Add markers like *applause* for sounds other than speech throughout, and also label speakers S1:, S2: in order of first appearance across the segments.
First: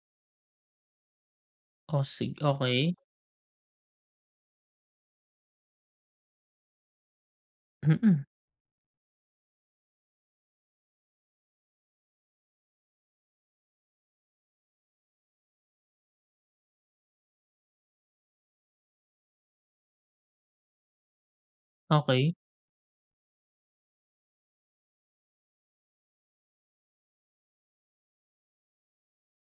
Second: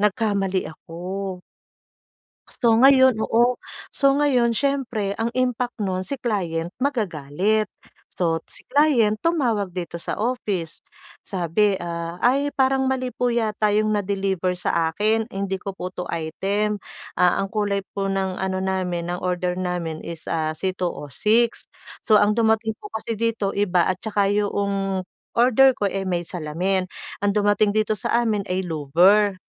S1: Nagkamali ako.
S2: Oh, sig
S1: So,
S2: okey.
S1: ngayon oo. So ngayon, siyempre, ang impact nun si client magagalit.
S2: Mhm.
S1: So, si client tumawag dito sa office sabi ah: "Ay, parang mali po yata 'yong na-deliver sa akin. Hindi ko po 'to item ah, ang kulay po ng ano namin ng order namin is ah C206 So,
S2: Okey.
S1: ang dumating po kasi dito iba, at 'tsaka 'yong order ko eh, may salamin. *gasps* Ang dumating dito sa amin ay louver."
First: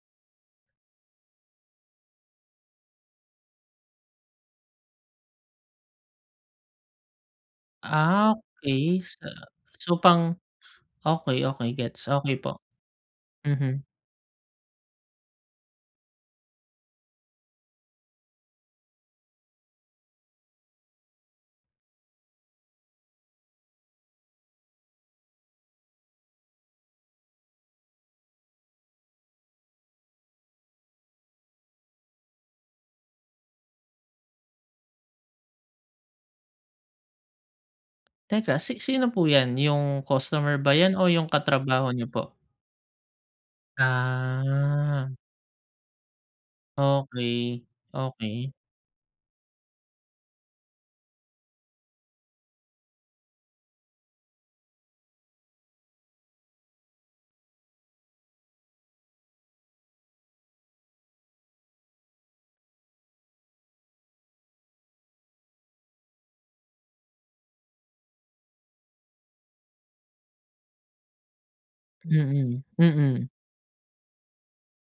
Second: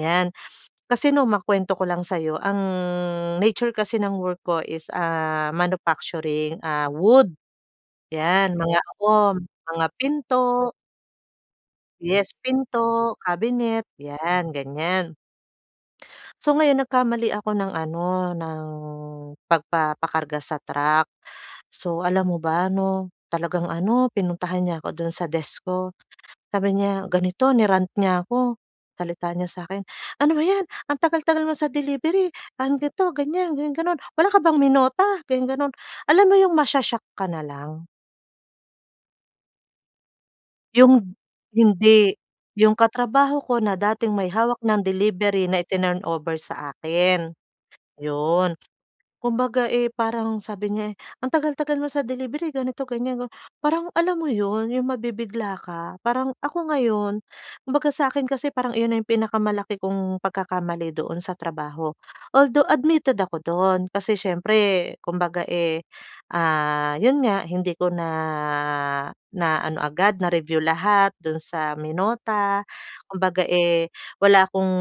S1: 'Yan. *sniffs* Kasi nong, makwento ko lang sa'yo, ang nature kasi ng work ko is ah, manufacturing ah wood
S2: Ah,
S1: 'Yan, mga
S2: okey sa
S1: ano, mga
S2: so pang
S1: pinto
S2: okey, okey gets.
S1: yes,
S2: Okey po.
S1: pinto,
S2: Mhm.
S1: kabinet, 'yan ganyan. *gasps* So, ngayon nagkamali ako ng ano, ng pagpapakarga sa truck. So, alam mo ba 'no, talagang ano, pinuntahan niya ako do'n sa desk ko. *gasps* Sabi niya ganito, ni-rant niya ako, salita niya sa akin: "Ano ba 'yan ang tagal-tagal mo sa delivery, ah, ganto, ganyan ganon-ganon. Wala ka bang minota?" ganon ganon. Alam mo 'yong masho-shock ka na lang.
S2: Teka, si sino po 'yan, yung customer ba 'yan o
S1: Yung
S2: yung katrabaho niyo
S1: hindi,
S2: po?
S1: yung katrabaho ko na dating may hawak ng
S2: Ah.
S1: delivery na itinurn over sa akin.
S2: Okey. Okey.
S1: Yun, kumbaga eh, parang sabi niya eh: "Ang tagal-tagal mo sa delivery, ganito, ganyan." Parang alam mo 'yun, yung mabibigla ka Parang ako ngayon kumbaga sa akin kasi parang iyon na yung pinakamalaki kong pagkakamali doon sa trabaho. *breath* Although admitted ako doon. Kasi siyempre kumbaga eh ah, *gasps* 'yun nga, hindi ko na na ano agad, na review lahat do'n sa
S2: Mhm,
S1: minota. *gasps*
S2: mhm.
S1: Kumbaga eh wala akong,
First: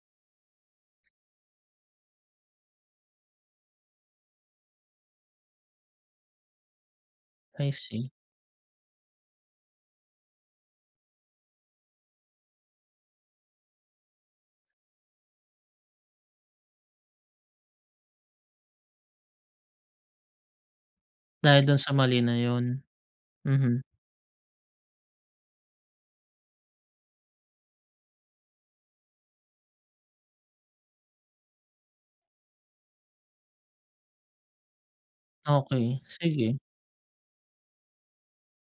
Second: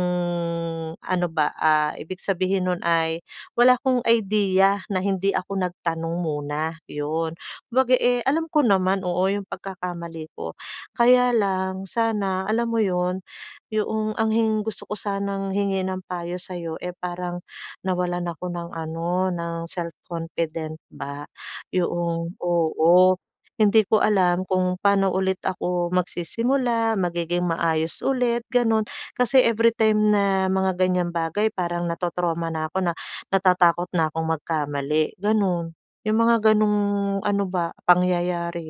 S1: ano ba ah, ibig sabihin no'n ay wala akong idea na hindi ako nagtanong muna,'yun.
S2: I
S1: Kumbaga
S2: see.
S1: eh, alam ko naman, oo, yung pagkakamali ko. *gasps* Kaya lang sana, alam mo 'yun, *gasps* yung ang gusto ko sanang hingin ng payo sa'yo eh, *gasps* parang nawalan ako ng ano ng self-confident ba. *gasps*
S2: Dahil do'n sa mali
S1: Yun
S2: na 'yon.
S1: oo.
S2: Mhm.
S1: Hindi ko alam kung paano ulit ako magsisimula, magiging maayos ulit, gano'n. Kasi *gasps* everytime na mga ganyang bagay, parang na-trau-trauma na ako na *gasps* natatakot na akong magkamali, gano'n.
S2: Okey,
S1: Yung mga
S2: sige.
S1: gano'ng ano ba pangyayari.